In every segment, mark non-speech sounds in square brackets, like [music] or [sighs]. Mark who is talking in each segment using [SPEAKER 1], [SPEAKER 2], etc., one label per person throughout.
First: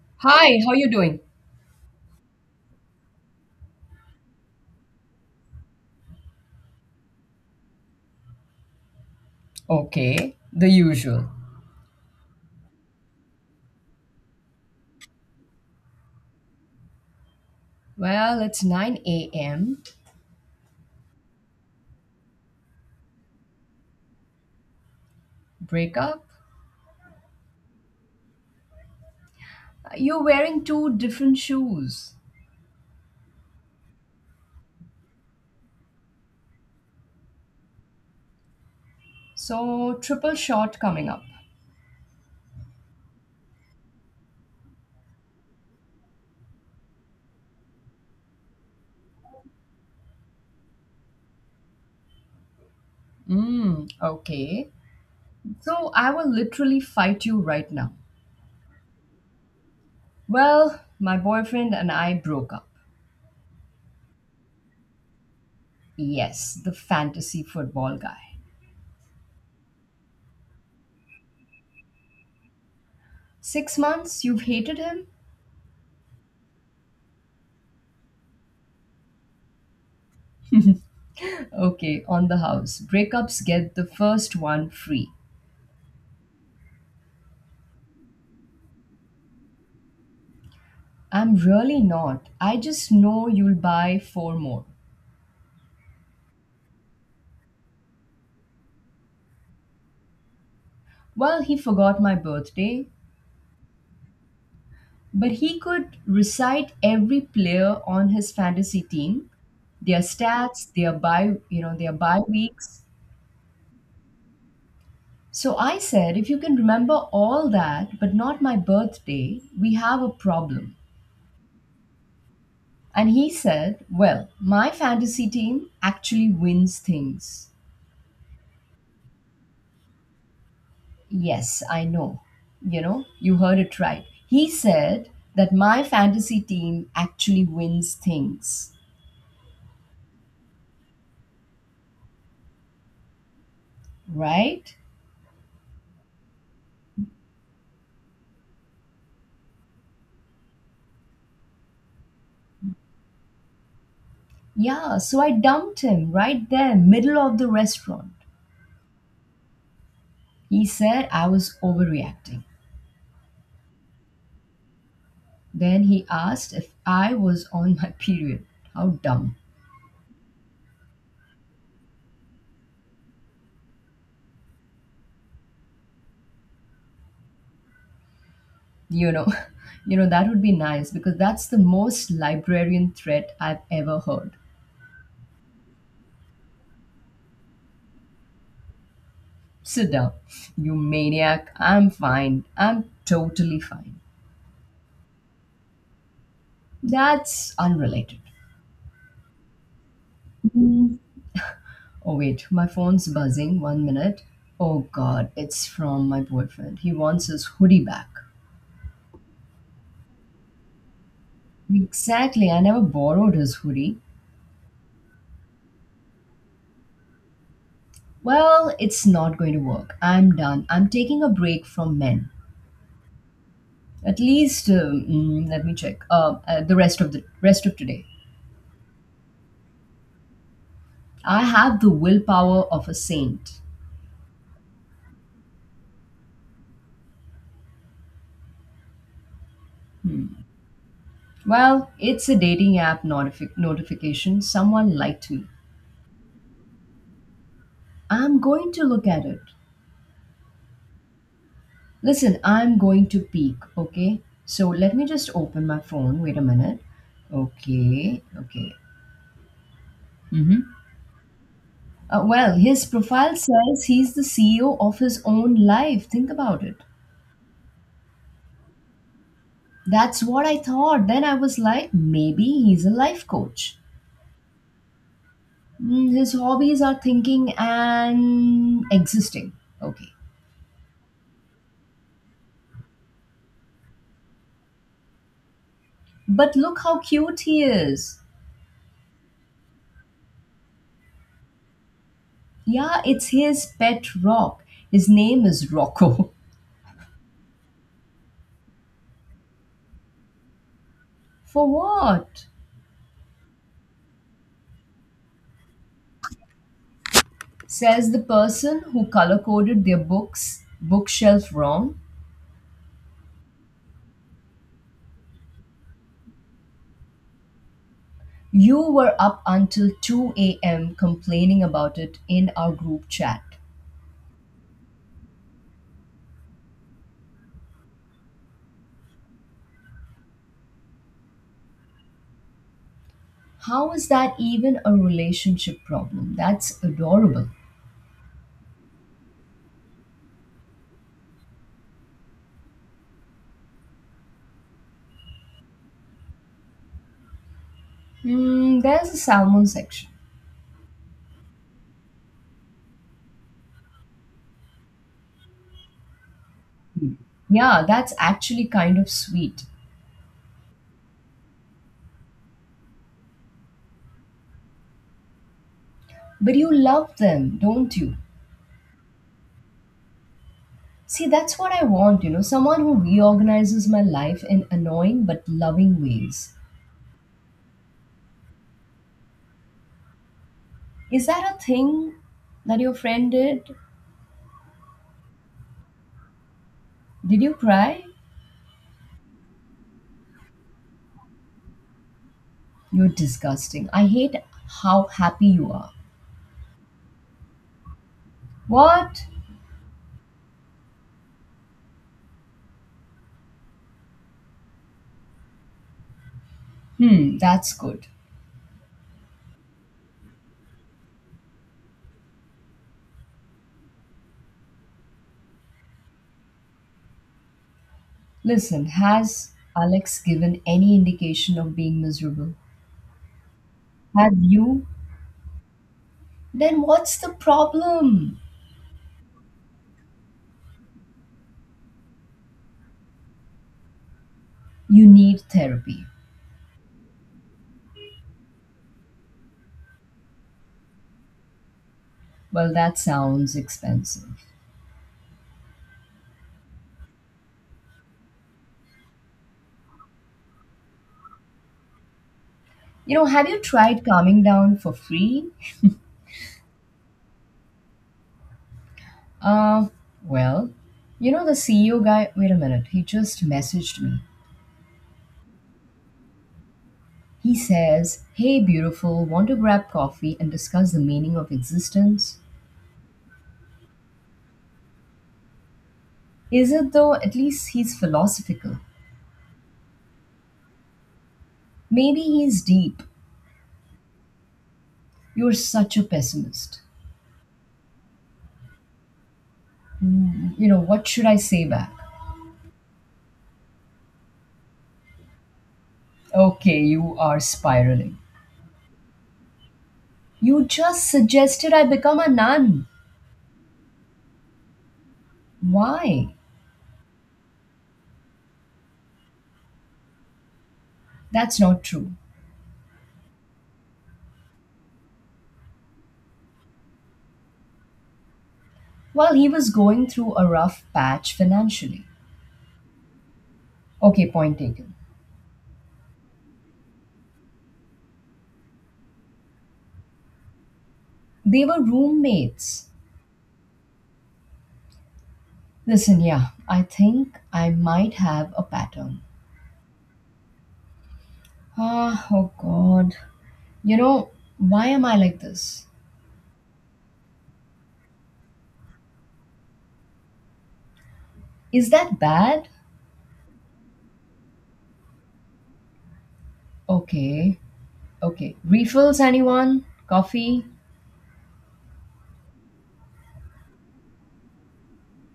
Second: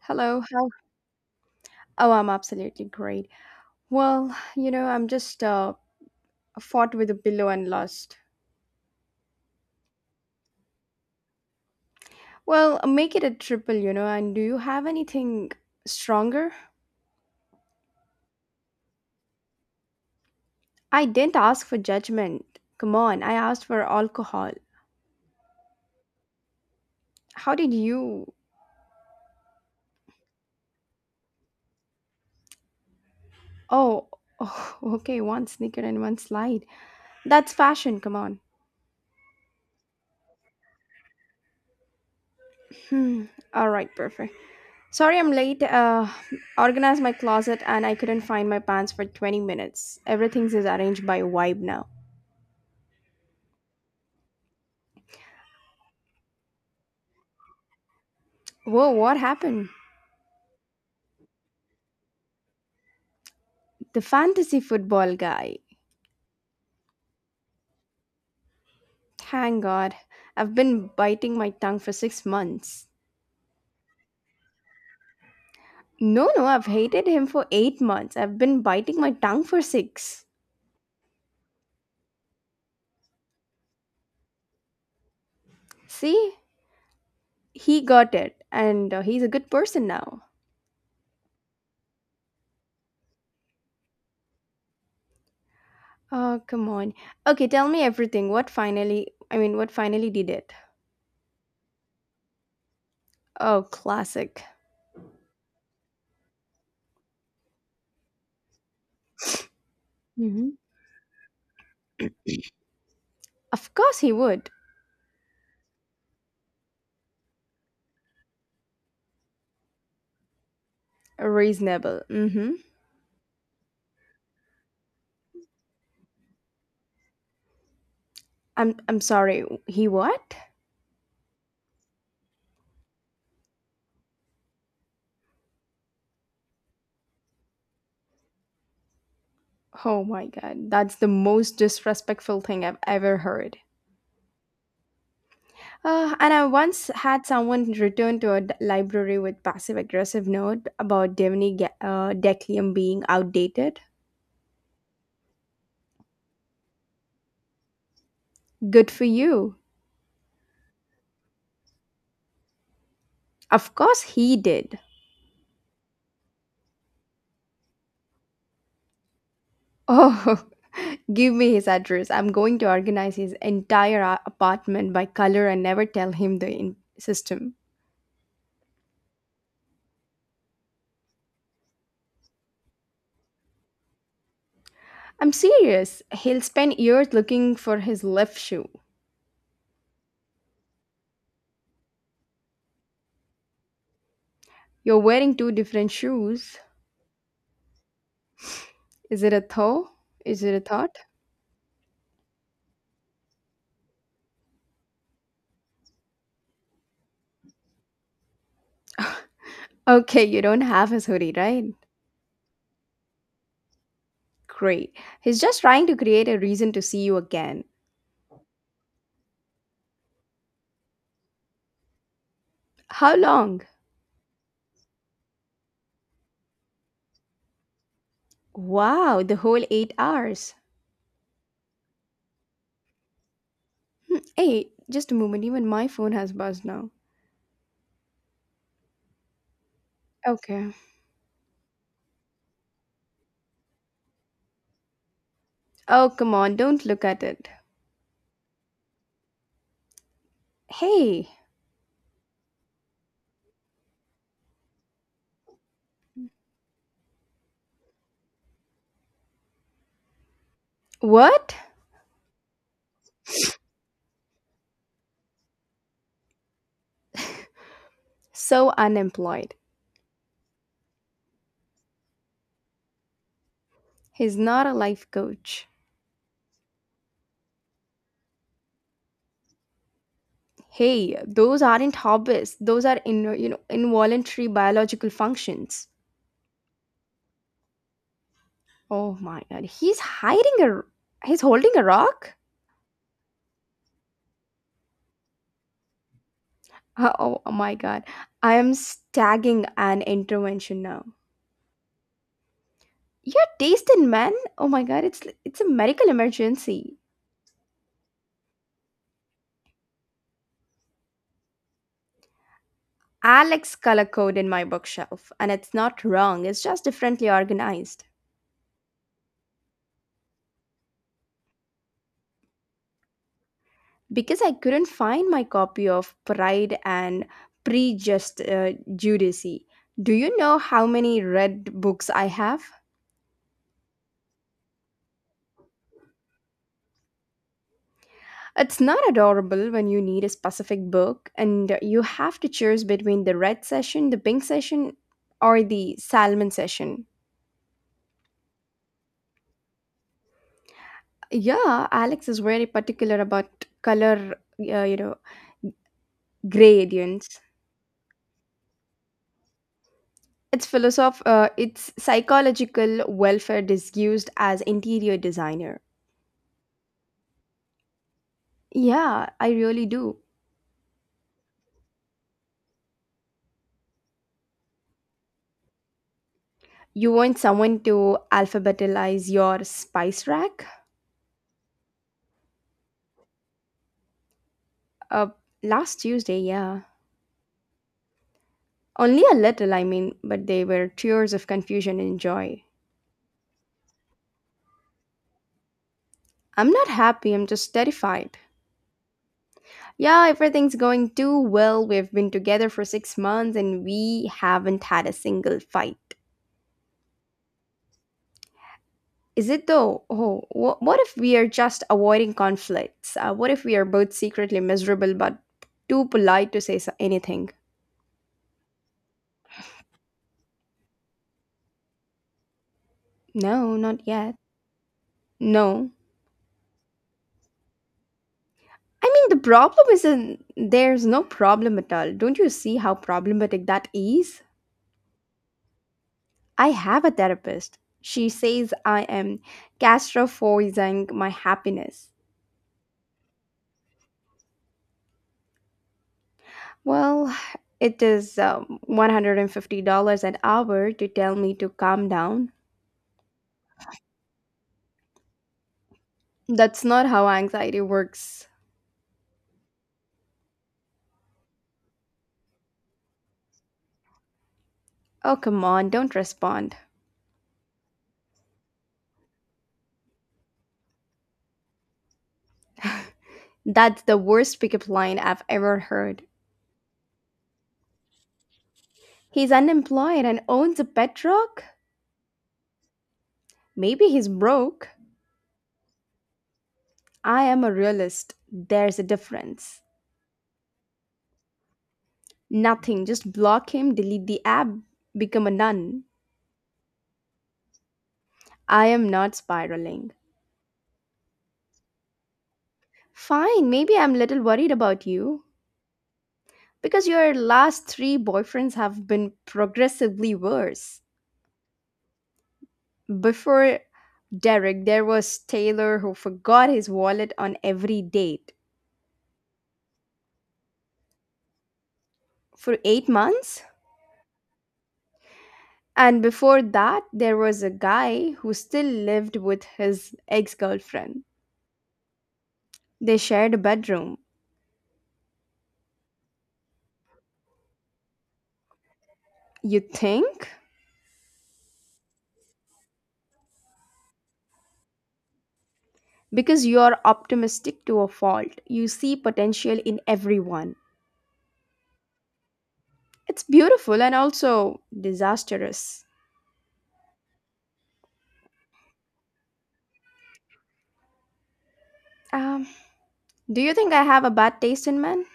[SPEAKER 1] Hello.
[SPEAKER 2] Hi,
[SPEAKER 1] How?
[SPEAKER 2] how you doing?
[SPEAKER 1] Oh, I'm absolutely great. Well, you know, I'm just fought with a pillow and lost.
[SPEAKER 2] Okay, the usual.
[SPEAKER 1] Well, make it a triple, you know. And do you have anything stronger?
[SPEAKER 2] Well, it's 9 a.m.
[SPEAKER 1] I didn't ask for judgment. Come on, I asked for alcohol.
[SPEAKER 2] Breakup.
[SPEAKER 1] How did you?
[SPEAKER 2] You're wearing two different shoes.
[SPEAKER 1] Oh, oh, [laughs] okay. One sneaker and one slide. That's fashion. Come on.
[SPEAKER 2] So, triple shot coming up.
[SPEAKER 1] Hmm. All right. Perfect. Sorry, I'm late. Organized my closet and I couldn't find my pants for 20 minutes. Everything's is arranged by vibe now.
[SPEAKER 2] Okay. So, I will literally fight you right now.
[SPEAKER 1] Whoa, what happened?
[SPEAKER 2] Well, my boyfriend and I broke up.
[SPEAKER 1] The fantasy football guy.
[SPEAKER 2] Yes, the fantasy football guy.
[SPEAKER 1] Thank God. I've been biting my tongue for 6 months.
[SPEAKER 2] 6 months, you've hated him?
[SPEAKER 1] No, no, I've hated him for 8 months. I've been biting my tongue for six.
[SPEAKER 2] Okay, on the house. Breakups get the first one free.
[SPEAKER 1] See? He got it, and he's a good person now.
[SPEAKER 2] I'm really not. I just know you'll buy four more.
[SPEAKER 1] Oh, come on. Okay, tell me everything. What finally, I mean, what finally did it?
[SPEAKER 2] Well, he forgot my birthday,
[SPEAKER 1] Oh, classic.
[SPEAKER 2] but he could recite every player on his fantasy team, their
[SPEAKER 1] Hmm.
[SPEAKER 2] stats, their bye weeks.
[SPEAKER 1] Of course he would.
[SPEAKER 2] So I said, if you can remember all that, but not my birthday, we have a problem.
[SPEAKER 1] Reasonable. Mm hmm.
[SPEAKER 2] And he said, well, my fantasy team actually wins things.
[SPEAKER 1] I'm sorry. He what?
[SPEAKER 2] Yes, I know. You heard it right. He said that my fantasy team actually wins things,
[SPEAKER 1] Oh my god, that's the most disrespectful thing I've ever heard.
[SPEAKER 2] right?
[SPEAKER 1] And I once had someone return to a library with passive aggressive note about Declium being outdated.
[SPEAKER 2] Yeah, so I dumped him right there, middle of the restaurant.
[SPEAKER 1] Good for you.
[SPEAKER 2] He said I was overreacting.
[SPEAKER 1] Of course he did.
[SPEAKER 2] Then he asked if I was on my [laughs] period. How dumb.
[SPEAKER 1] Oh, [laughs] give me his address. I'm going to organize his entire apartment by color and never tell him the system.
[SPEAKER 2] You know, [laughs] that would be nice because that's the most librarian threat I've ever heard.
[SPEAKER 1] I'm serious. He'll spend years looking for his left shoe.
[SPEAKER 2] Sit down, you maniac. I'm fine. I'm totally fine.
[SPEAKER 1] You're wearing two different shoes.
[SPEAKER 2] That's unrelated.
[SPEAKER 1] Is it a thought? Is it a thought?
[SPEAKER 2] Mm, Oh, wait, my phone's buzzing. One minute. Oh, God, it's from my boyfriend. He wants his hoodie back.
[SPEAKER 1] Okay, you don't have his hoodie, right?
[SPEAKER 2] Exactly, I never borrowed his hoodie.
[SPEAKER 1] Great. He's just trying to create a reason to see you again.
[SPEAKER 2] Well, it's not going to work. I'm done. I'm taking a break from men.
[SPEAKER 1] How long?
[SPEAKER 2] At least, let me check. The rest of today,
[SPEAKER 1] Wow, the whole 8 hours.
[SPEAKER 2] I have the willpower of a saint.
[SPEAKER 1] Hey, just a moment. Even my phone has buzzed now. Okay.
[SPEAKER 2] Well, it's a dating app notification. Someone liked me.
[SPEAKER 1] Oh, come on. Don't look at it.
[SPEAKER 2] I'm going to look at it.
[SPEAKER 1] Hey,
[SPEAKER 2] Listen, I'm going to peek, okay? So let me just open my phone. Wait a minute. Okay, okay. Hmm.
[SPEAKER 1] what?
[SPEAKER 2] Well, his profile says he's the CEO of his own life. Think about it.
[SPEAKER 1] So unemployed.
[SPEAKER 2] That's what I thought. Then I was like, maybe he's a life coach.
[SPEAKER 1] He's not a life coach.
[SPEAKER 2] His hobbies are thinking and existing. Okay.
[SPEAKER 1] Hey, those aren't hobbies. Those are involuntary biological functions.
[SPEAKER 2] But look how cute he is.
[SPEAKER 1] Oh my god, he's holding a rock? [laughs]
[SPEAKER 2] Yeah, it's his pet rock. His name is Rocco.
[SPEAKER 1] Oh, oh my god. I am stagging an intervention now.
[SPEAKER 2] [laughs] For what?
[SPEAKER 1] You're tasting man. Oh my god, it's a medical emergency.
[SPEAKER 2] Says the person who color coded their book's bookshelf wrong.
[SPEAKER 1] Alex color code in my bookshelf and it's not wrong, it's just differently organized.
[SPEAKER 2] You were up until 2 a.m. complaining about it in our group chat.
[SPEAKER 1] Because I couldn't find my copy of Pride and Prejust Judice. Do you know how many red books I have?
[SPEAKER 2] How is that even a relationship problem? That's adorable.
[SPEAKER 1] It's not adorable when you need a specific book and you have to choose between the red session, the pink session, or the salmon session.
[SPEAKER 2] There's a salmon section.
[SPEAKER 1] Yeah, Alex is very particular about color, you know, gradients.
[SPEAKER 2] Yeah, that's actually kind of sweet.
[SPEAKER 1] It's philosoph. It's psychological welfare disused as interior designer.
[SPEAKER 2] But you love them, don't you?
[SPEAKER 1] Yeah, I really do.
[SPEAKER 2] See, that's what I want, someone who reorganizes my life in annoying but loving ways.
[SPEAKER 1] You want someone to alphabetize your spice rack?
[SPEAKER 2] Is that a thing that your friend did?
[SPEAKER 1] Uh, Last Tuesday, yeah.
[SPEAKER 2] Did you cry?
[SPEAKER 1] Only a little, I mean, but they were tears of confusion and joy.
[SPEAKER 2] You're disgusting. I hate how happy you are.
[SPEAKER 1] I'm not happy, I'm just terrified.
[SPEAKER 2] What?
[SPEAKER 1] Yeah, everything's going too well. We've been together for 6 months and we haven't had a single fight.
[SPEAKER 2] That's good.
[SPEAKER 1] Is it though? Oh, what if we are just avoiding conflicts? What if we are both secretly miserable but too polite to say anything?
[SPEAKER 2] Listen, has Alex given any indication of being miserable?
[SPEAKER 1] No, not
[SPEAKER 2] Have
[SPEAKER 1] yet.
[SPEAKER 2] you?
[SPEAKER 1] No.
[SPEAKER 2] Then what's the problem?
[SPEAKER 1] I mean, the problem isn't there's no problem at all. Don't you see how problematic that is?
[SPEAKER 2] You need therapy.
[SPEAKER 1] I have a therapist. She says I am gastrophobizing my happiness.
[SPEAKER 2] Well, that sounds expensive.
[SPEAKER 1] Well, it is $150 an hour to tell me to calm down.
[SPEAKER 2] Have you tried calming down for free?
[SPEAKER 1] That's not how anxiety works.
[SPEAKER 2] Uh, well, the CEO guy, wait a minute, he just messaged me.
[SPEAKER 1] Oh, come on, don't respond.
[SPEAKER 2] He says, hey, beautiful, want to grab coffee and discuss the meaning of existence?
[SPEAKER 1] That's the worst pickup line I've ever heard.
[SPEAKER 2] Is it though? At least he's philosophical.
[SPEAKER 1] He's unemployed and owns a pet rock?
[SPEAKER 2] Maybe he's deep.
[SPEAKER 1] Maybe he's broke.
[SPEAKER 2] You're such a pessimist.
[SPEAKER 1] I am a realist. There's a difference.
[SPEAKER 2] What should I say back?
[SPEAKER 1] Nothing. Just block him, delete the app, become a nun.
[SPEAKER 2] Okay, you are spiraling.
[SPEAKER 1] I am not spiraling.
[SPEAKER 2] You just suggested I become a nun.
[SPEAKER 1] Fine, maybe I'm a little worried about you
[SPEAKER 2] Why?
[SPEAKER 1] because your last three boyfriends have been progressively worse.
[SPEAKER 2] That's not true.
[SPEAKER 1] Before Derek, there was Taylor who forgot his wallet on every date
[SPEAKER 2] Well, he was going through a rough patch financially.
[SPEAKER 1] for 8 months.
[SPEAKER 2] Okay, point taken.
[SPEAKER 1] And before that, there was a guy who still lived with his ex girlfriend.
[SPEAKER 2] They were roommates.
[SPEAKER 1] They shared a bedroom.
[SPEAKER 2] Listen, yeah, I think I might have a pattern.
[SPEAKER 1] You think?
[SPEAKER 2] Ah, oh God. You know, why am I like this?
[SPEAKER 1] Because you're optimistic to a fault. You see potential in everyone.
[SPEAKER 2] Is that bad?
[SPEAKER 1] It's beautiful and also disastrous.
[SPEAKER 2] Okay, okay. Refills, anyone? Coffee?
[SPEAKER 1] Um, do you think I have a bad taste in men?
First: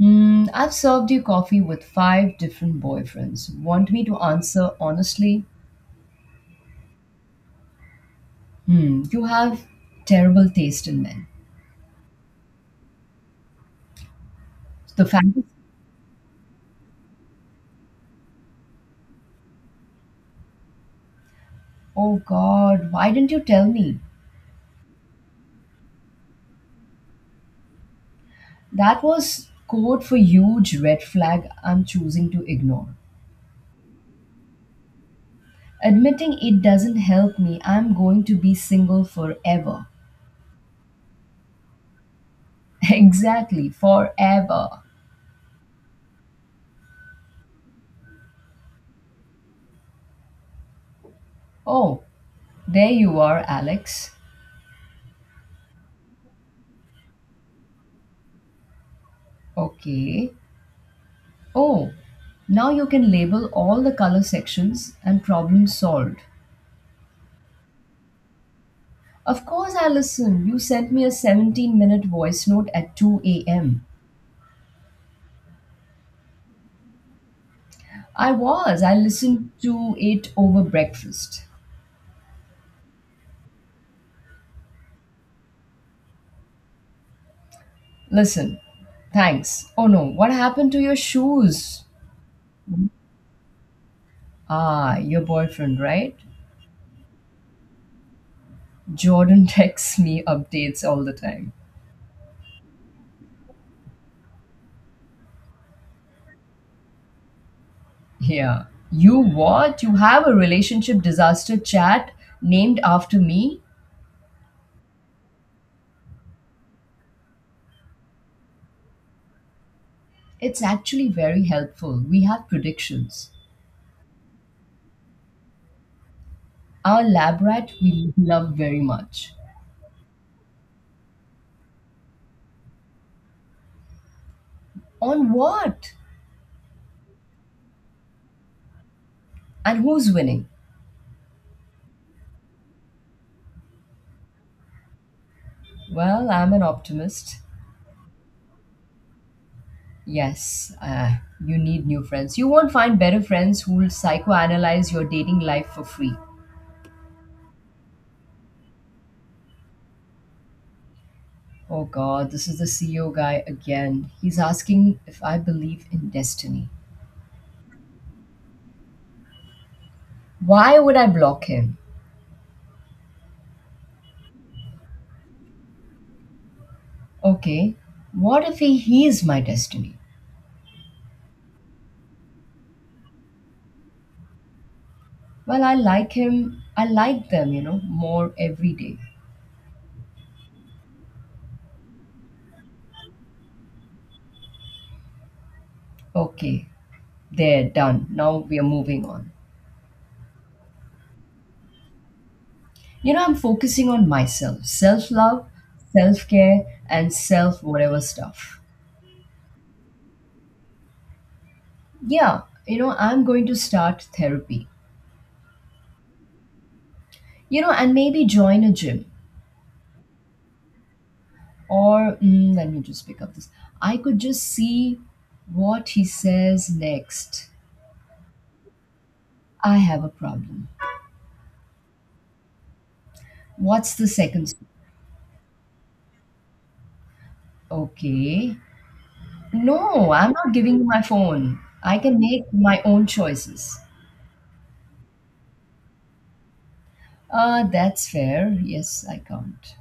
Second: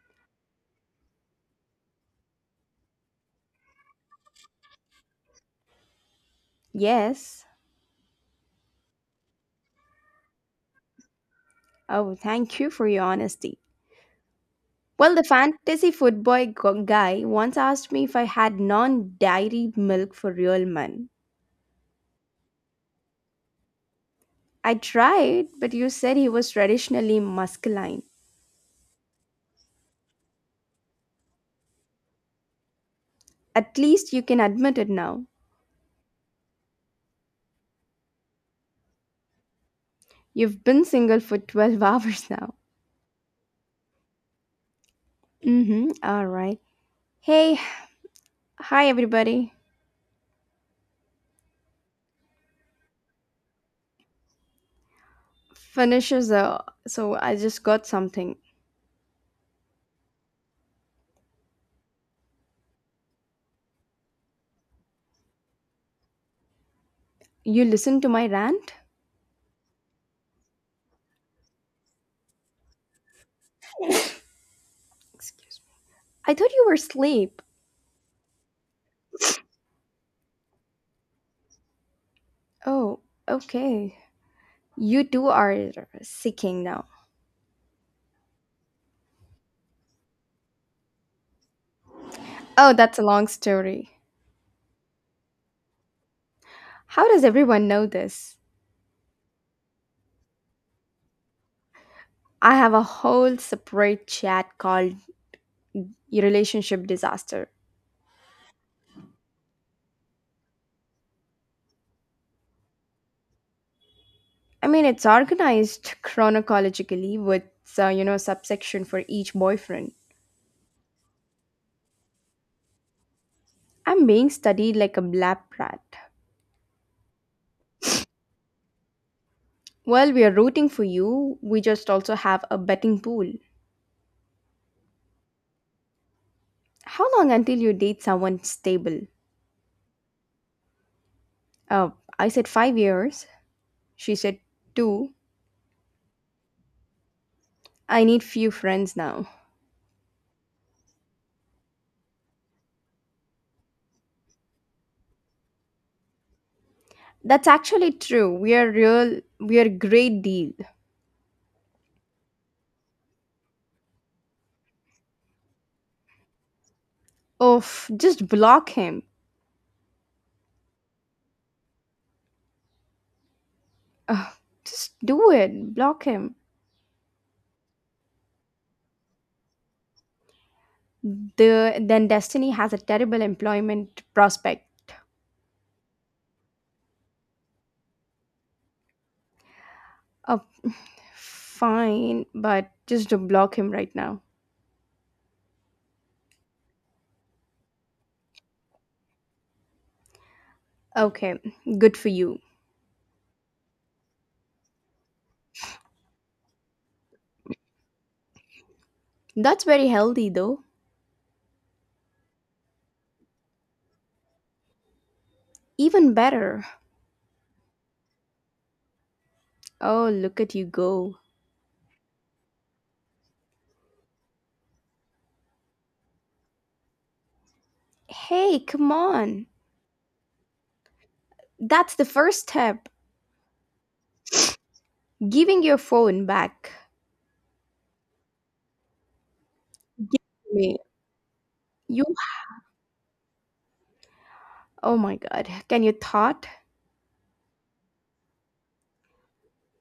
[SPEAKER 2] I've served you coffee with five different boyfriends. Want me to answer honestly?
[SPEAKER 1] Yes.
[SPEAKER 2] You have terrible taste in men.
[SPEAKER 1] Oh, thank you for your honesty.
[SPEAKER 2] The
[SPEAKER 1] Well, the
[SPEAKER 2] fantasy.
[SPEAKER 1] fantasy guy once asked me if I had non dairy milk for real men.
[SPEAKER 2] Oh God, why didn't you tell me?
[SPEAKER 1] I tried, but you said he was traditionally masculine.
[SPEAKER 2] That was code for huge red flag I'm choosing to ignore.
[SPEAKER 1] At least you can admit it now.
[SPEAKER 2] Admitting it doesn't help me. I'm going to be single forever.
[SPEAKER 1] You've been single for 12 [laughs] hours now.
[SPEAKER 2] Exactly, forever.
[SPEAKER 1] Mm-hmm. All right. Hey, hi everybody.
[SPEAKER 2] Oh, there you are, Alex.
[SPEAKER 1] Finishes. So I just got something.
[SPEAKER 2] Okay. Oh, now you can label all the color sections and problem solved.
[SPEAKER 1] You listened to my rant?
[SPEAKER 2] Of course, Allison, you sent me a 17-minute voice note at 2 a.m.
[SPEAKER 1] I thought you were asleep.
[SPEAKER 2] I was. I listened to it over breakfast.
[SPEAKER 1] Oh, okay. You two are seeking now.
[SPEAKER 2] Listen, thanks. Oh no, what happened to your shoes?
[SPEAKER 1] Oh, that's a long story.
[SPEAKER 2] Ah, your boyfriend, right?
[SPEAKER 1] How does everyone know this?
[SPEAKER 2] Jordan [laughs] texts me updates all the time.
[SPEAKER 1] I have a whole separate chat called Relationship Disaster.
[SPEAKER 2] Yeah. You what? You have a relationship disaster chat named after me?
[SPEAKER 1] I mean, it's organized chronologically with, you know, subsection for each boyfriend.
[SPEAKER 2] It's actually very helpful. We have predictions.
[SPEAKER 1] I'm being studied like a lab rat.
[SPEAKER 2] Our lab rat we love very much.
[SPEAKER 1] Well, we are rooting for you. We just also have a betting pool.
[SPEAKER 2] On what?
[SPEAKER 1] How long until you date someone stable?
[SPEAKER 2] And who's winning?
[SPEAKER 1] Uh, I said 5 years. She said two.
[SPEAKER 2] Well, I'm an optimist.
[SPEAKER 1] I need few friends now.
[SPEAKER 2] Yes, you need new friends. You won't find better friends who'll psychoanalyze your dating life for free.
[SPEAKER 1] That's actually true. We are real. We are great deal.
[SPEAKER 2] Oh God, this is the CEO guy again. He's asking if I believe in destiny.
[SPEAKER 1] Oh, just block him.
[SPEAKER 2] Why would I block him?
[SPEAKER 1] Ugh, just do it. Block him.
[SPEAKER 2] Okay, what if he is my destiny?
[SPEAKER 1] Then destiny has a terrible employment prospect.
[SPEAKER 2] Well, I like him, I like them, more every day.
[SPEAKER 1] Oh, fine, but just to block him right now.
[SPEAKER 2] Okay, there, done. Now we are moving on.
[SPEAKER 1] Okay, good for you.
[SPEAKER 2] I'm focusing on myself, self love, self care, and self whatever stuff.
[SPEAKER 1] That's very healthy though.
[SPEAKER 2] Yeah, I'm going to start therapy,
[SPEAKER 1] Even better.
[SPEAKER 2] and maybe join a gym.
[SPEAKER 1] Oh, look at you go.
[SPEAKER 2] Or let me just pick up this. I could just see what he says next.
[SPEAKER 1] Hey, come on.
[SPEAKER 2] I have a problem.
[SPEAKER 1] That's the first step,
[SPEAKER 2] What's the second?
[SPEAKER 1] giving your phone back.
[SPEAKER 2] Okay. No, I'm
[SPEAKER 1] Give
[SPEAKER 2] not giving
[SPEAKER 1] me.
[SPEAKER 2] you my phone. I
[SPEAKER 1] You
[SPEAKER 2] can make my own choices.
[SPEAKER 1] Oh my god. Can you thought?
[SPEAKER 2] That's fair. Yes, I can't.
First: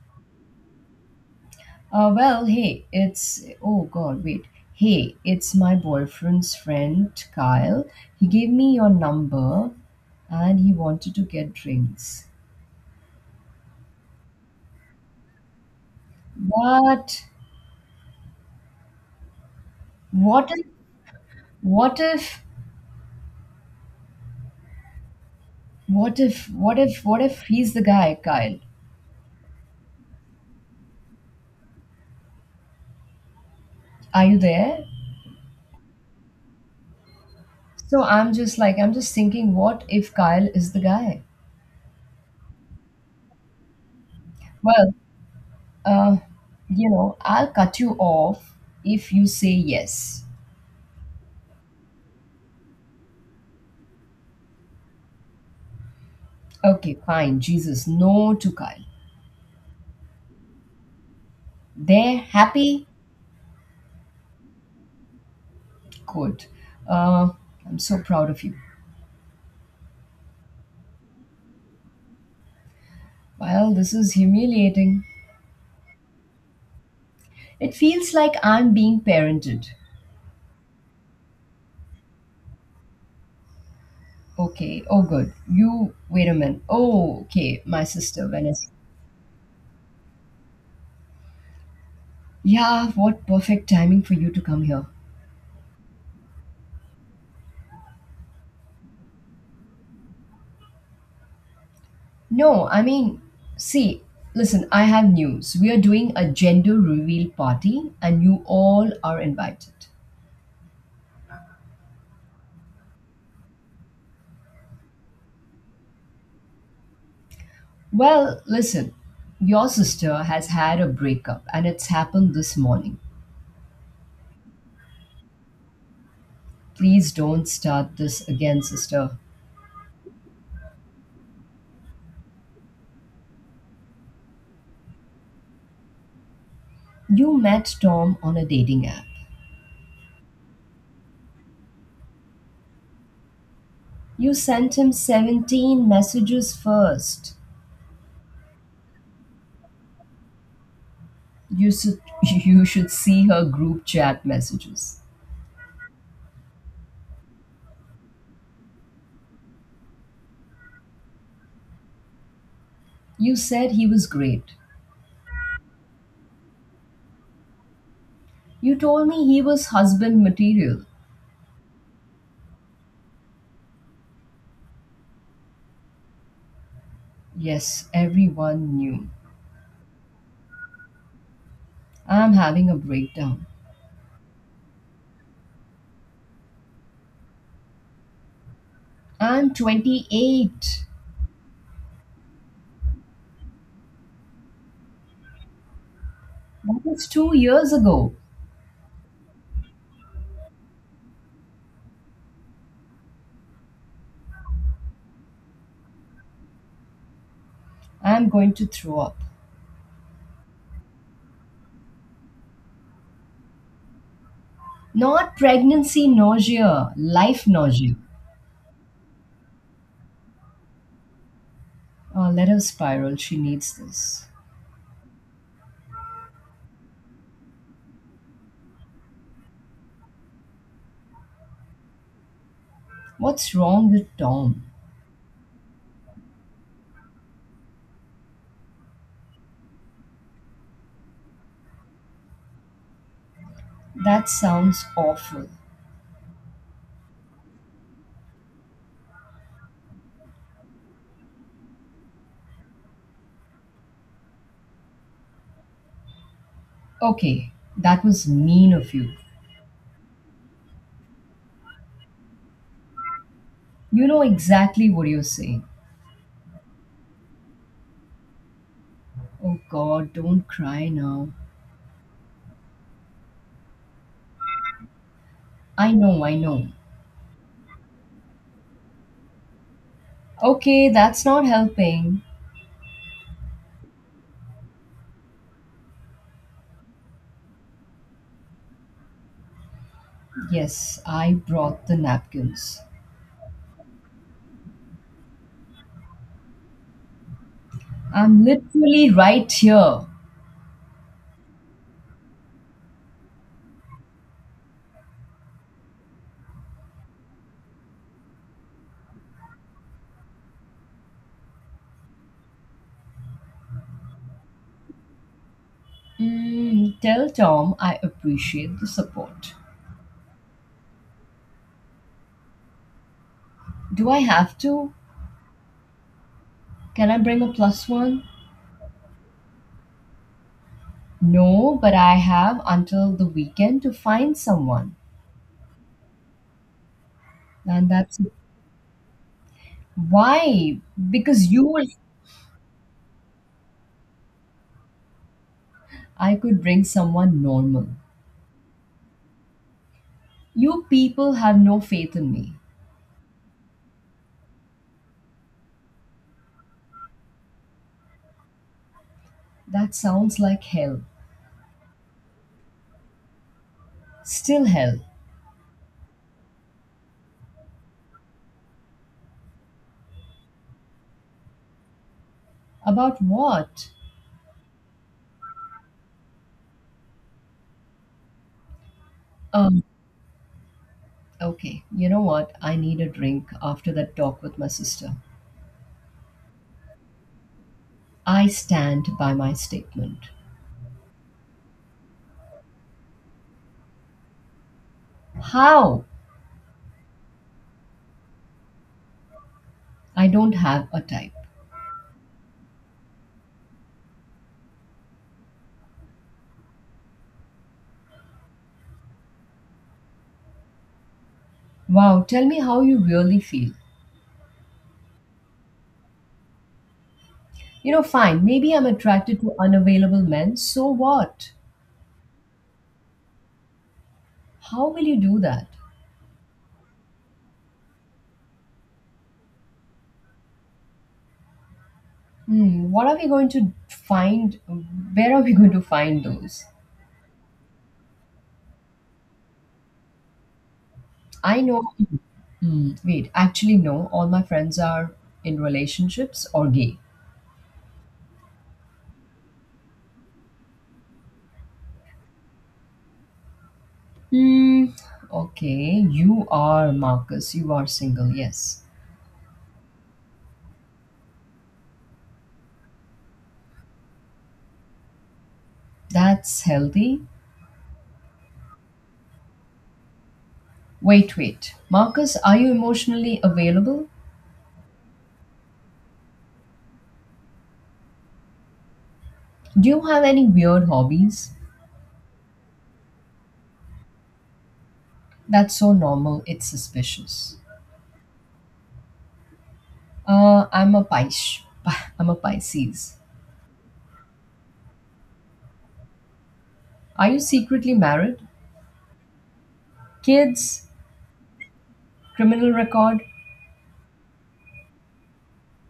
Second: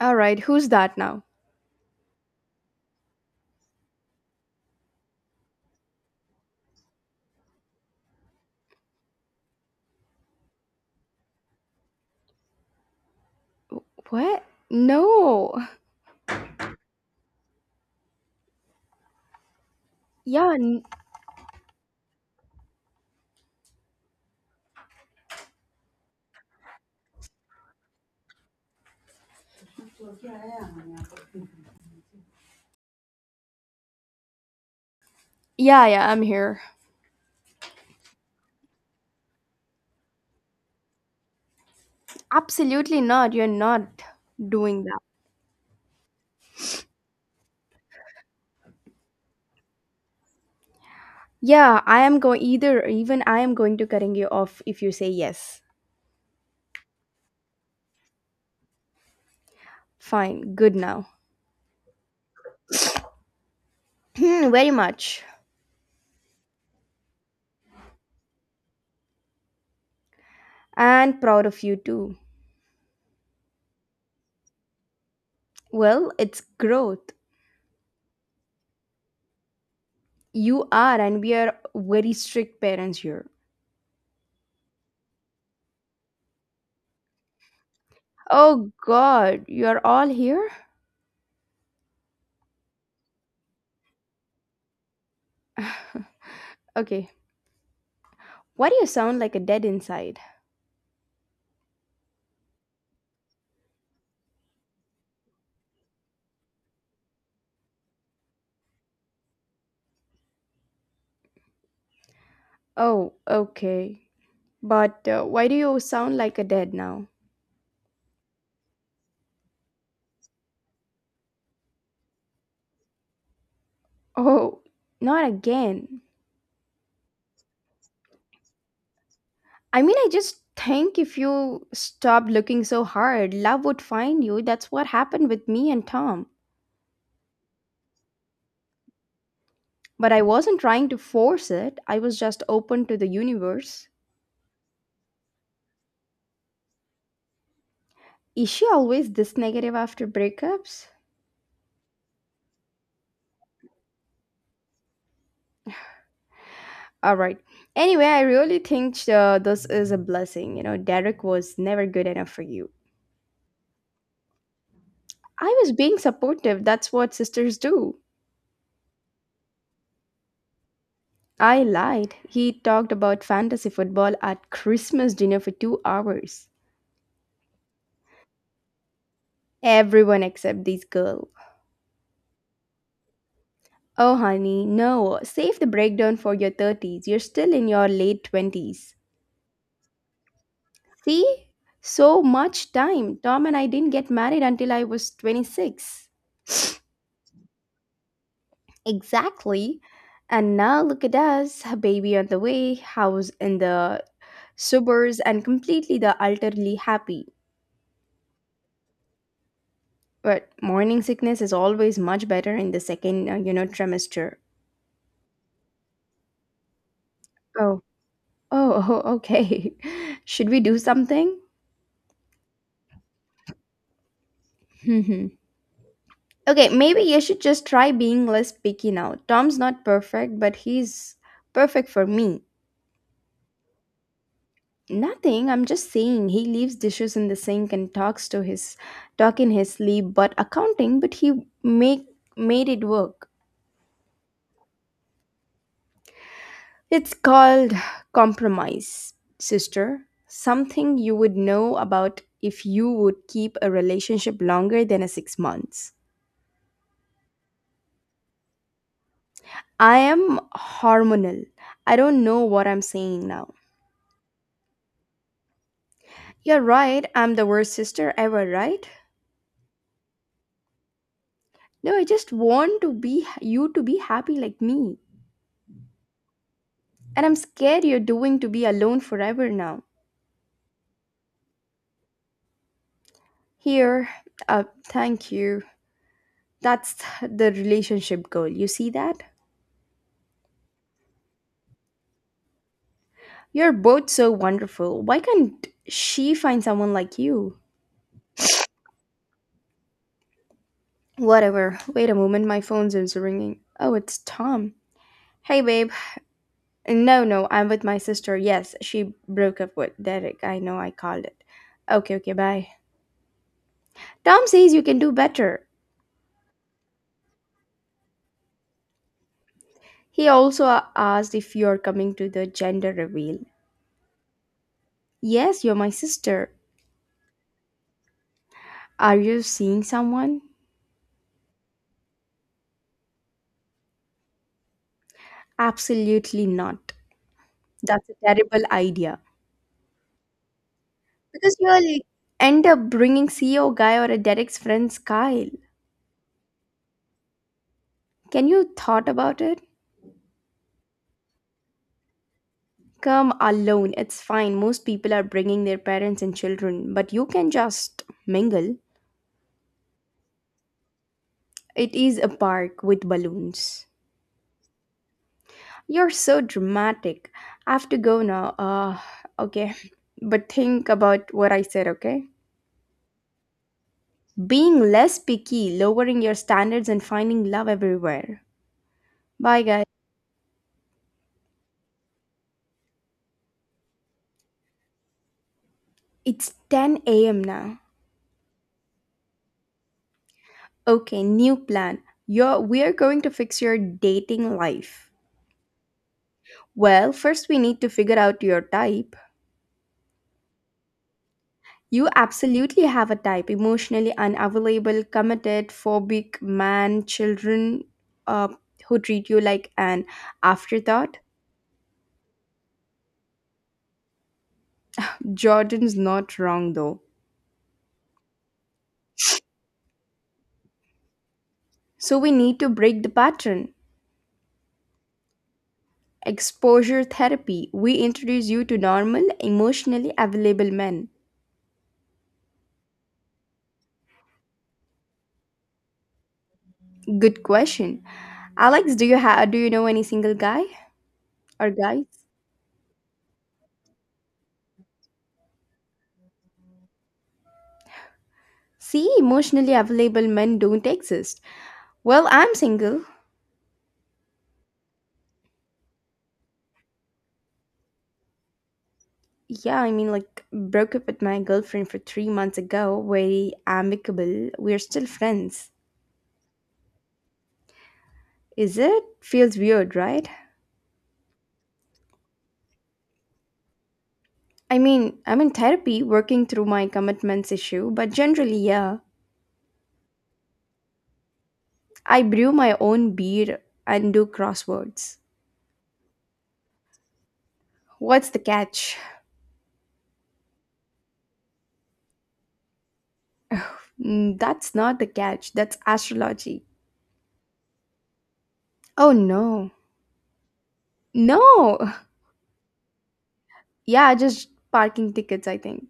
[SPEAKER 1] All right, who's that now?
[SPEAKER 2] Well, hey, it's. Oh, God, wait. Hey, it's my boyfriend's friend, Kyle. He gave me your number and he wanted to get drinks.
[SPEAKER 1] What? No.
[SPEAKER 2] But what
[SPEAKER 1] Yeah,
[SPEAKER 2] if, what if, what if he's the guy, Kyle? Are you there?
[SPEAKER 1] yeah, I'm here.
[SPEAKER 2] So I'm just thinking, what if Kyle is the guy?
[SPEAKER 1] Absolutely not. You're not doing
[SPEAKER 2] Well,
[SPEAKER 1] that.
[SPEAKER 2] uh, I'll cut you off if you say yes.
[SPEAKER 1] Yeah, I am going either even I am going to cutting you off if you say yes.
[SPEAKER 2] Okay, fine. Jesus, no to Kyle.
[SPEAKER 1] Fine. Good now. [clears throat]
[SPEAKER 2] They're happy?
[SPEAKER 1] Hmm, very much.
[SPEAKER 2] Good. Uh, I'm so proud of you.
[SPEAKER 1] And proud of you too.
[SPEAKER 2] Well, this is humiliating.
[SPEAKER 1] Well, it's growth.
[SPEAKER 2] It feels like I'm being parented.
[SPEAKER 1] You are and we are very strict parents here.
[SPEAKER 2] Okay, oh, good. Wait a minute. Oh, okay, my sister, Venice.
[SPEAKER 1] Oh god, you're all here?
[SPEAKER 2] Yeah, what perfect timing for you to come here.
[SPEAKER 1] [sighs] okay. Why do you sound like a dead inside?
[SPEAKER 2] No, I mean, see, listen, I have news. We are doing a gender reveal party and you all are invited.
[SPEAKER 1] Oh, okay. But why do you sound like a dead now?
[SPEAKER 2] Well, listen, your sister has had a breakup and it's happened this morning.
[SPEAKER 1] Oh, not again.
[SPEAKER 2] Please don't start this again, sister.
[SPEAKER 1] I mean, I just think if you stopped looking so hard, love would find you. That's what happened with me and Tom.
[SPEAKER 2] You met Tom on a dating app.
[SPEAKER 1] But I wasn't trying to force it, I was just open to the universe.
[SPEAKER 2] You sent him 17 messages first.
[SPEAKER 1] Is she always this negative after breakups?
[SPEAKER 2] You should, [laughs] you should see her group chat messages.
[SPEAKER 1] All right. Anyway, I really think this is a blessing. You know, Derek was never good enough for you.
[SPEAKER 2] You said he was great.
[SPEAKER 1] I was being supportive. That's what sisters do.
[SPEAKER 2] You told me he was husband material.
[SPEAKER 1] I lied. He talked about fantasy football at Christmas dinner for 2 hours.
[SPEAKER 2] Yes, everyone knew.
[SPEAKER 1] Everyone except this girl.
[SPEAKER 2] I'm having a breakdown.
[SPEAKER 1] Oh, honey, no. Save the breakdown for your 30s. You're still in your late 20s.
[SPEAKER 2] I'm 28.
[SPEAKER 1] See? So much time. Tom and I didn't get married until I was 26.
[SPEAKER 2] That was 2 years ago.
[SPEAKER 1] Exactly. And now look at us, a baby on the way, house in the suburbs, and completely the utterly happy.
[SPEAKER 2] I'm going to throw up.
[SPEAKER 1] But morning sickness is always much better in the second, you know, trimester.
[SPEAKER 2] Not pregnancy nausea, life
[SPEAKER 1] Oh,
[SPEAKER 2] nausea.
[SPEAKER 1] oh, oh, okay. [laughs] Should we do something?
[SPEAKER 2] Let her spiral. She needs this.
[SPEAKER 1] Hmm. Okay, maybe you should just try being less picky now. Tom's not perfect, but he's perfect for me.
[SPEAKER 2] What's wrong with Tom?
[SPEAKER 1] Nothing. I'm just saying he leaves dishes in the sink and talk in his sleep, but accounting, but he make made it work.
[SPEAKER 2] That sounds awful.
[SPEAKER 1] It's called compromise, sister. Something you would know about if you would keep a relationship longer than a 6 months.
[SPEAKER 2] Okay, that was mean of you.
[SPEAKER 1] I am hormonal. I don't know what I'm saying now.
[SPEAKER 2] You know exactly what you're saying.
[SPEAKER 1] You're right. I'm the worst sister ever, right?
[SPEAKER 2] Oh God, don't cry now.
[SPEAKER 1] No, I just want to be you to be happy like me.
[SPEAKER 2] I know, I know.
[SPEAKER 1] And I'm scared you're doing to be alone forever now.
[SPEAKER 2] Okay, that's not helping.
[SPEAKER 1] Here, thank you. That's the relationship goal. You see that?
[SPEAKER 2] Yes, I brought the napkins.
[SPEAKER 1] You're both so wonderful. Why can't she find someone like you?
[SPEAKER 2] I'm literally right here.
[SPEAKER 1] Whatever. Wait a moment, my phone's is ringing. Oh, it's Tom. Hey, babe. No, no, I'm with my sister. Yes, she broke up with Derek. I know I called it. Okay, okay, bye. Tom says you can do better.
[SPEAKER 2] Tell Tom I appreciate the support.
[SPEAKER 1] He also asked if you're coming to the gender reveal.
[SPEAKER 2] Do I have to?
[SPEAKER 1] Yes, you're my sister.
[SPEAKER 2] Can I bring a plus one?
[SPEAKER 1] Are you seeing someone?
[SPEAKER 2] No, but I have until the weekend to find someone.
[SPEAKER 1] Absolutely not.
[SPEAKER 2] And
[SPEAKER 1] That's a
[SPEAKER 2] that's it.
[SPEAKER 1] terrible idea.
[SPEAKER 2] Why? Because
[SPEAKER 1] Because
[SPEAKER 2] you will.
[SPEAKER 1] you'll end up bringing CEO guy or a Derek's friend's Kyle.
[SPEAKER 2] I could bring someone normal.
[SPEAKER 1] Can you thought about it?
[SPEAKER 2] You people have no faith in me.
[SPEAKER 1] Come alone. It's fine. Most people are bringing their parents and children, but you can just mingle.
[SPEAKER 2] That sounds like hell.
[SPEAKER 1] It is a park with balloons.
[SPEAKER 2] Still hell.
[SPEAKER 1] You're so dramatic. I have to go now. Okay. But think about what I said, okay?
[SPEAKER 2] About what?
[SPEAKER 1] Being less picky, lowering your standards, and finding love everywhere. Bye,
[SPEAKER 2] A
[SPEAKER 1] guys.
[SPEAKER 2] Okay, you know what? I need a drink after that talk with my sister.
[SPEAKER 1] It's 10 a.m. now.
[SPEAKER 2] I stand by my statement.
[SPEAKER 1] Okay, new plan. You're, we are going to fix your dating life.
[SPEAKER 2] How?
[SPEAKER 1] Well, first we need to figure out your type.
[SPEAKER 2] I don't have a type.
[SPEAKER 1] You absolutely have a type emotionally unavailable, committed, phobic, man, children uh, who treat you like an afterthought.
[SPEAKER 2] Wow, tell me how you really feel.
[SPEAKER 1] Jordan's not wrong though.
[SPEAKER 2] Fine, maybe I'm attracted to unavailable men, so what?
[SPEAKER 1] So we need to break the pattern.
[SPEAKER 2] How will you do that?
[SPEAKER 1] Exposure therapy. We introduce you to normal, emotionally available men.
[SPEAKER 2] What are we going to find? Where are we going to find those?
[SPEAKER 1] Good question. Alex, do you do you know any single guy
[SPEAKER 2] I
[SPEAKER 1] or
[SPEAKER 2] know.
[SPEAKER 1] guys?
[SPEAKER 2] Wait, actually, no, all my friends are in relationships or gay.
[SPEAKER 1] See, emotionally available men don't exist. Well, I'm single.
[SPEAKER 2] Hmm. Okay, you are Marcus. You are single. Yes,
[SPEAKER 1] Yeah, I mean, like, broke up with my girlfriend for 3 months ago. Very amicable. We're still friends.
[SPEAKER 2] that's healthy.
[SPEAKER 1] Is it? Feels weird, right?
[SPEAKER 2] Wait, wait, Marcus, are you emotionally available?
[SPEAKER 1] I mean, I'm in therapy, working through my commitments issue, but generally, yeah.
[SPEAKER 2] Do you have any weird hobbies?
[SPEAKER 1] I brew my own beer and do crosswords.
[SPEAKER 2] That's so normal. It's suspicious.
[SPEAKER 1] What's the catch?
[SPEAKER 2] I'm a Pis. [laughs] I'm a Pisces.
[SPEAKER 1] Mm, that's not the catch. That's astrology.
[SPEAKER 2] Are you secretly married?
[SPEAKER 1] Oh no.
[SPEAKER 2] Kids?
[SPEAKER 1] No. [laughs]
[SPEAKER 2] Criminal record?
[SPEAKER 1] Yeah, just parking tickets, I think.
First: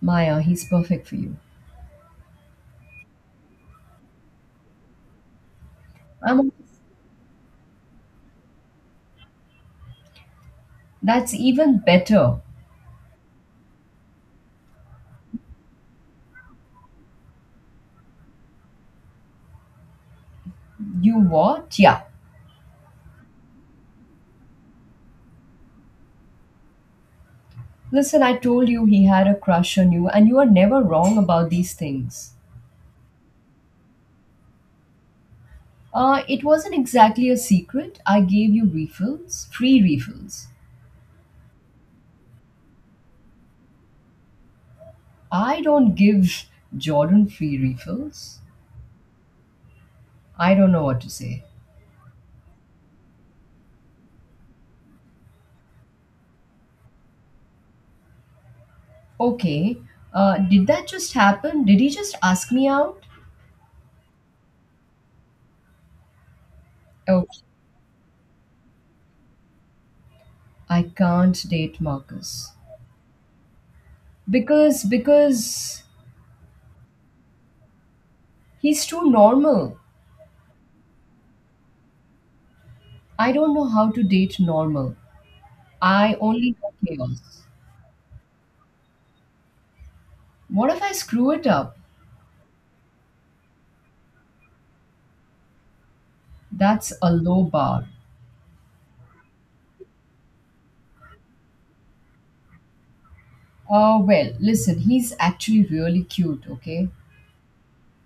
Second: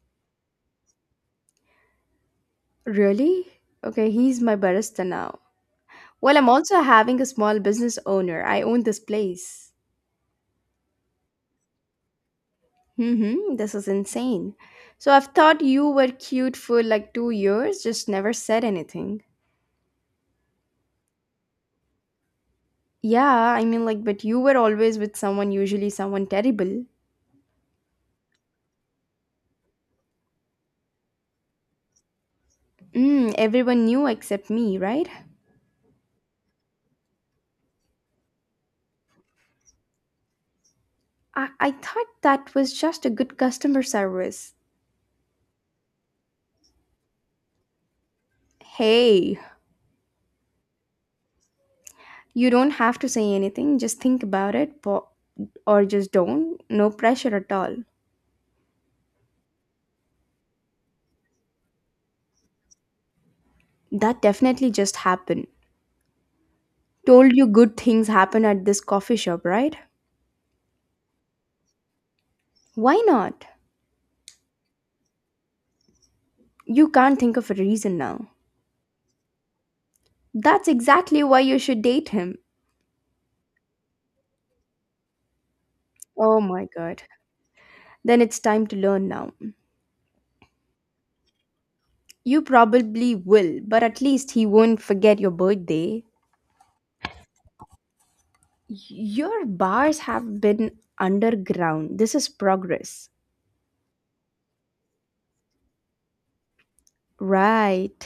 [SPEAKER 2] Maya, he's perfect for you.
[SPEAKER 1] Really? Okay, he's my barista now. Well, I'm
[SPEAKER 2] I'm.
[SPEAKER 1] also having a small business owner. I own this place.
[SPEAKER 2] That's even better.
[SPEAKER 1] Mm-hmm, this is insane. So I've thought you were cute for like 2 years, just never said anything.
[SPEAKER 2] You what? Yeah,
[SPEAKER 1] Yeah, I mean, like, but you were always with someone, usually someone terrible.
[SPEAKER 2] listen, I told you he had a crush on you, and you are never wrong about these things.
[SPEAKER 1] Mm, everyone knew except me, right?
[SPEAKER 2] It wasn't exactly a secret. I gave you refills, free refills.
[SPEAKER 1] I thought that was just a good customer service.
[SPEAKER 2] I don't give Jordan free refills.
[SPEAKER 1] Hey,
[SPEAKER 2] I don't know what to say.
[SPEAKER 1] you don't have to say anything, just think about it, or just don't. No pressure at all.
[SPEAKER 2] Okay, did that just happen? Did he just ask me out?
[SPEAKER 1] That definitely just happened. Told
[SPEAKER 2] Okay,
[SPEAKER 1] you good things happen at this coffee shop, right?
[SPEAKER 2] I can't date Marcus
[SPEAKER 1] Why not?
[SPEAKER 2] because
[SPEAKER 1] You can't think of a reason now.
[SPEAKER 2] he's too normal.
[SPEAKER 1] That's exactly why you should date him.
[SPEAKER 2] I don't know how to date normal. I
[SPEAKER 1] Oh
[SPEAKER 2] only
[SPEAKER 1] my
[SPEAKER 2] know
[SPEAKER 1] god.
[SPEAKER 2] chaos.
[SPEAKER 1] Then it's time to learn now.
[SPEAKER 2] What if I screw it up?
[SPEAKER 1] You probably will, but at least he won't forget your birthday.
[SPEAKER 2] That's a low bar.
[SPEAKER 1] Your bars have been underground. This is progress.
[SPEAKER 2] Oh, well, listen, he's actually really cute, okay?
[SPEAKER 1] Right.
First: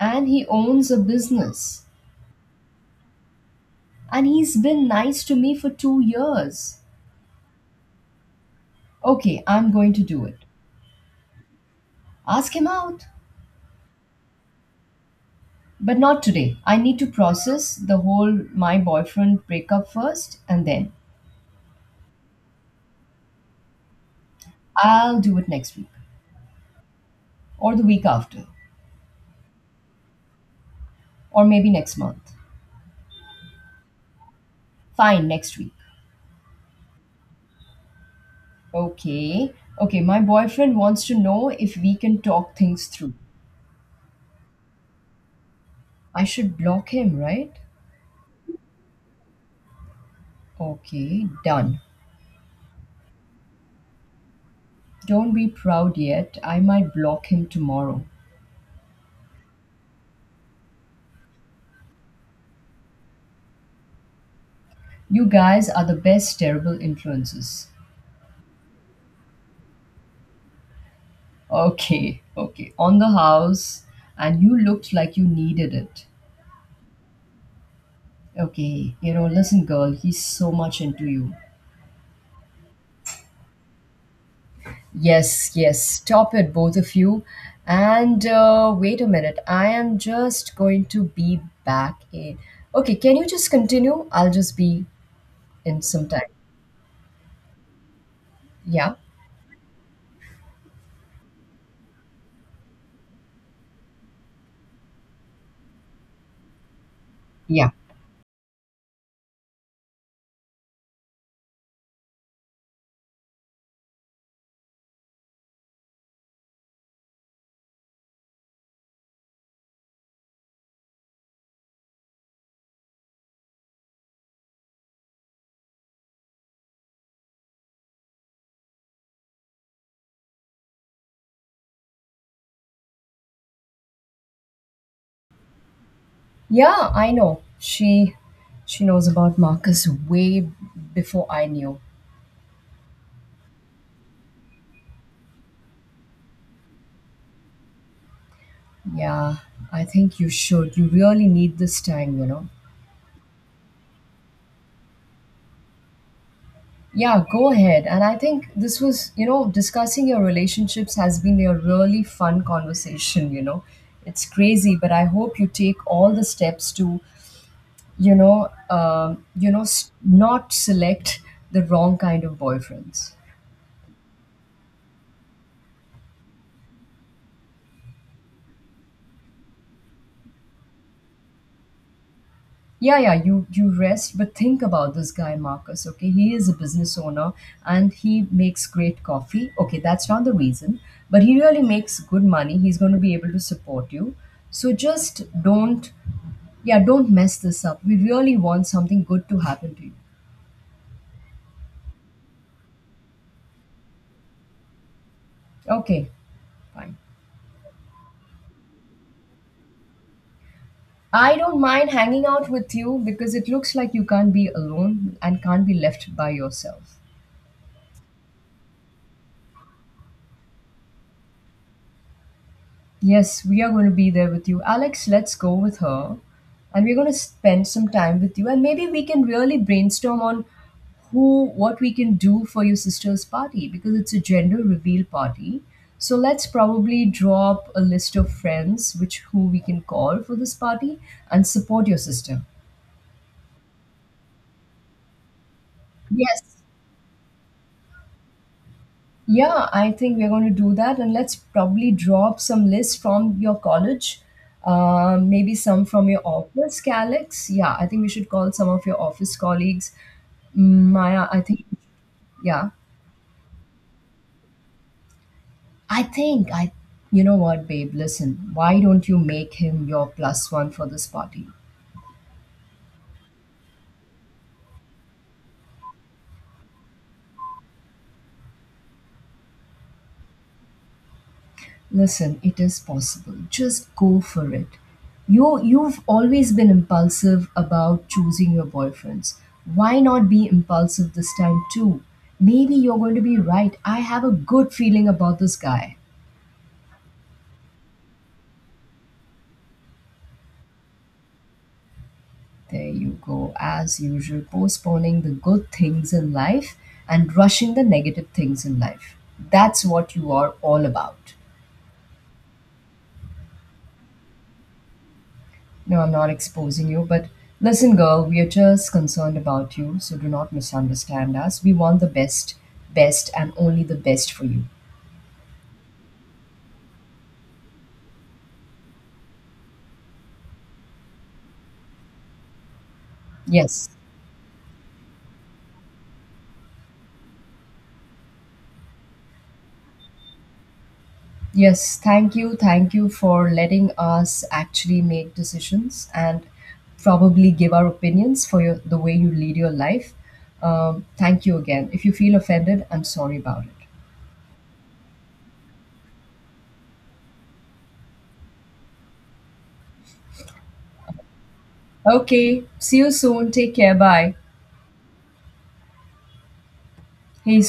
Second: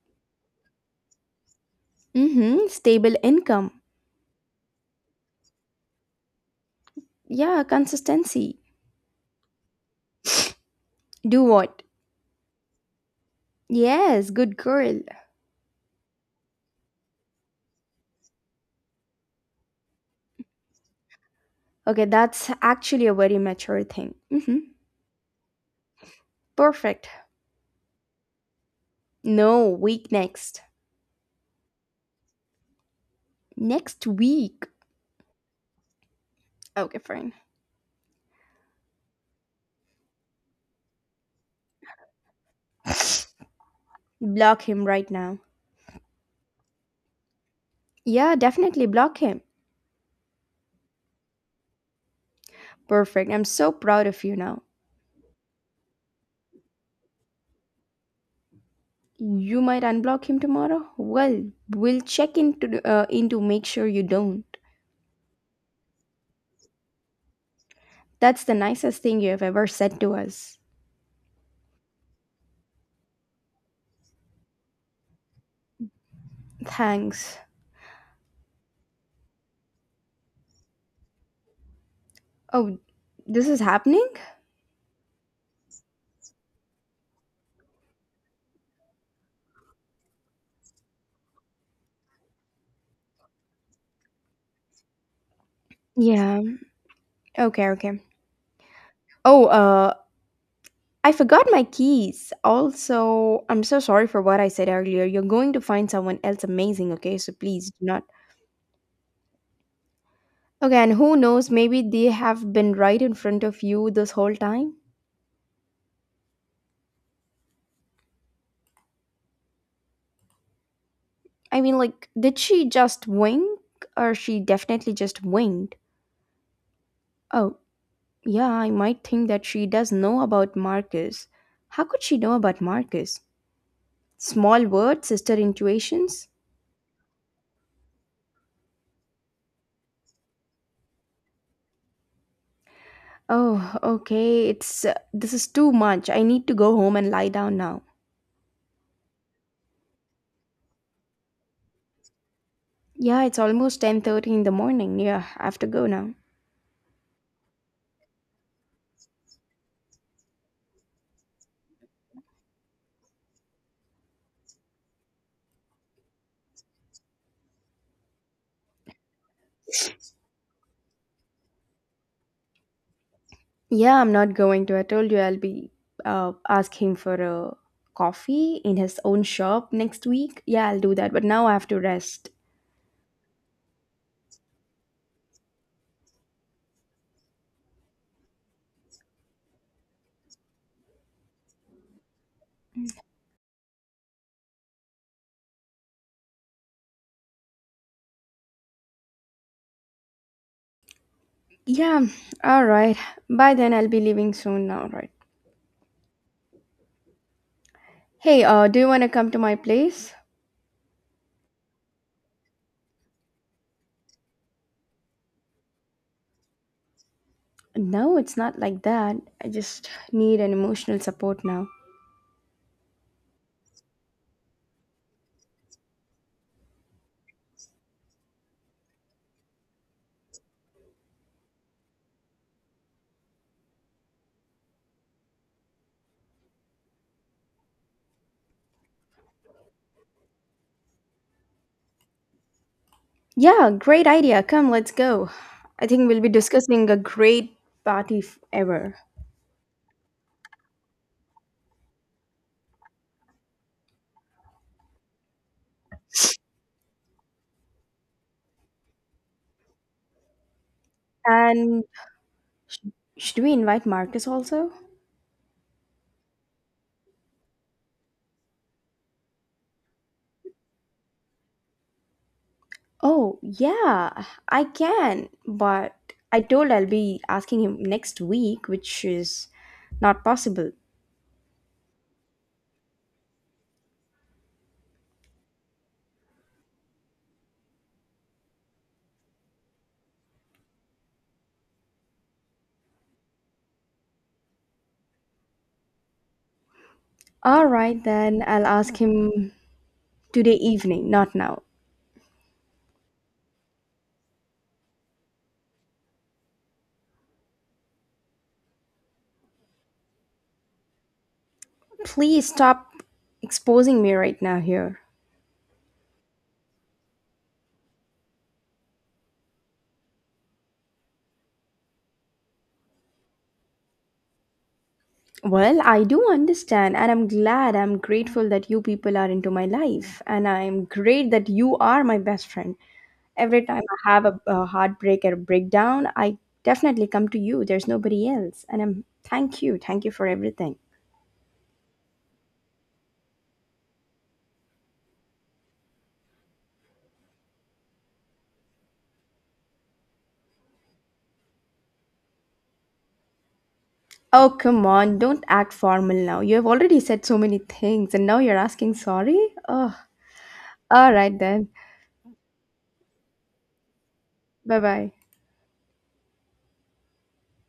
[SPEAKER 2] And he owns a business.
[SPEAKER 1] Mm-hmm. Stable income.
[SPEAKER 2] And he's been nice to me for 2 years.
[SPEAKER 1] Yeah, consistency.
[SPEAKER 2] Okay, I'm going to do it.
[SPEAKER 1] Do what?
[SPEAKER 2] Ask him out.
[SPEAKER 1] Yes, good girl.
[SPEAKER 2] But not today. I need to process the whole my boyfriend breakup first, and then
[SPEAKER 1] Okay, that's actually a very mature thing. Mm-hmm.
[SPEAKER 2] I'll do it next week,
[SPEAKER 1] Perfect.
[SPEAKER 2] or the week after,
[SPEAKER 1] No, week next.
[SPEAKER 2] or maybe next month.
[SPEAKER 1] Next week.
[SPEAKER 2] Fine, next week.
[SPEAKER 1] Okay, fine.
[SPEAKER 2] Okay. Okay, my boyfriend wants to know if we can talk things through.
[SPEAKER 1] Block him right now.
[SPEAKER 2] I should block him, right?
[SPEAKER 1] Yeah, definitely block him.
[SPEAKER 2] Okay, done.
[SPEAKER 1] Perfect. I'm so proud of you now.
[SPEAKER 2] Don't be proud yet. I might block him tomorrow.
[SPEAKER 1] You might unblock him tomorrow? Well, we'll check into in to make sure you don't.
[SPEAKER 2] You guys are the best terrible influences.
[SPEAKER 1] That's the nicest thing you have ever said to us.
[SPEAKER 2] Okay, okay. On the house, and you looked like you needed it.
[SPEAKER 1] Thanks.
[SPEAKER 2] Okay, listen, girl, he's so much into you.
[SPEAKER 1] Oh, this is happening?
[SPEAKER 2] Yes, yes, stop it, both of you. And wait a minute, I am just going to be back in. Okay, can you just continue? I'll just be in some time.
[SPEAKER 1] Yeah. Okay, okay.
[SPEAKER 2] Yeah,
[SPEAKER 1] Oh, I forgot my keys. Also, I'm so sorry for what I said earlier. You're going to find someone else amazing, okay? So
[SPEAKER 2] yeah.
[SPEAKER 1] please do not. Okay, and who knows, maybe they have been right in front of you this whole time. I mean, like, did she just wink? Or she definitely just winked? Oh, yeah, I might think that she does know about Marcus. How could she know about Marcus? Small words, sister intuitions?
[SPEAKER 2] Yeah, I know. She knows about Marcus way before I knew.
[SPEAKER 1] Oh, okay, it's this is too much. I need to go home and lie down now.
[SPEAKER 2] Yeah, I think you should. You really need this time.
[SPEAKER 1] Yeah, it's almost 10:30 in the morning. Yeah, I have to go now.
[SPEAKER 2] Yeah, go ahead. And I think this was, discussing your relationships has been a really fun conversation. It's crazy, but I hope you take all the steps to, not select the wrong kind of boyfriends.
[SPEAKER 1] Yeah, I'm not going to. I told you I'll be asking for a coffee in his own shop next week. Yeah, I'll do that, but now I have to rest.
[SPEAKER 2] Yeah, yeah, you rest, but think about this guy Marcus. Okay, he is a business owner and he makes great coffee. Okay, that's not the reason, but he really makes good money. He's going to be able to support you, so just don't, yeah, don't mess this up. We really want something good to happen to you.
[SPEAKER 1] Yeah, all right. By then I'll be leaving soon now, right?
[SPEAKER 2] Okay, fine.
[SPEAKER 1] Hey, do you want to come to my place?
[SPEAKER 2] I don't mind hanging out with you because it looks like you can't be alone and can't be left by yourself.
[SPEAKER 1] No, it's not like that. I just need an emotional support now.
[SPEAKER 2] Yes, we are going to be there with you. Alex, let's go with her. And we're going to spend some time with you. And maybe we can really brainstorm on what we can do for your sister's party because it's a gender reveal party. So let's probably draw up a list of friends which who we can call for this party and support your sister.
[SPEAKER 1] Yeah, great idea. Come, let's go. I think we'll be
[SPEAKER 2] Yes.
[SPEAKER 1] discussing a great party ever.
[SPEAKER 2] Yeah, I think we're going to do that, and let's probably drop some lists from your college, maybe some from your office, Calix. Yeah, I think we should call some of your office colleagues. Maya, I think,
[SPEAKER 1] And
[SPEAKER 2] yeah,
[SPEAKER 1] sh- should we invite Marcus also?
[SPEAKER 2] I think you know what, babe, listen, why don't you make him your plus one for this party?
[SPEAKER 1] Oh, yeah, I can. But I told I'll be asking him next week, which is not possible.
[SPEAKER 2] Listen, it is possible. Just go for it. You've always been impulsive about choosing your boyfriends. Why not be impulsive this time too? Maybe you're going to be right. I have a good feeling about this guy.
[SPEAKER 1] All right, then I'll ask him today evening, not now.
[SPEAKER 2] There you go, as usual, postponing the good things in life and rushing the negative things in life. That's what you are all about.
[SPEAKER 1] Please stop exposing me right now here.
[SPEAKER 2] No, I'm not exposing you, but listen, girl, we are just concerned about you, so do not misunderstand us. We want the best, best, and only the best for you.
[SPEAKER 1] Well, I do understand, and I'm glad, I'm grateful that you people are into my life, and I'm great that you are my best friend. Every time
[SPEAKER 2] Yes.
[SPEAKER 1] I have a heartbreak or a breakdown, I definitely come to you. There's nobody else, and I'm thank you for everything.
[SPEAKER 2] Yes, thank you. Thank you for letting us actually make decisions and probably give our opinions for the way you lead your life. Thank you again. If you feel offended, I'm sorry about it.
[SPEAKER 1] Oh, come on, don't act formal now. You have already said so many things, and now you're asking sorry? Oh, all right then.
[SPEAKER 2] Okay, see you soon. Take care. Bye.
[SPEAKER 1] Bye bye.
[SPEAKER 2] Hey,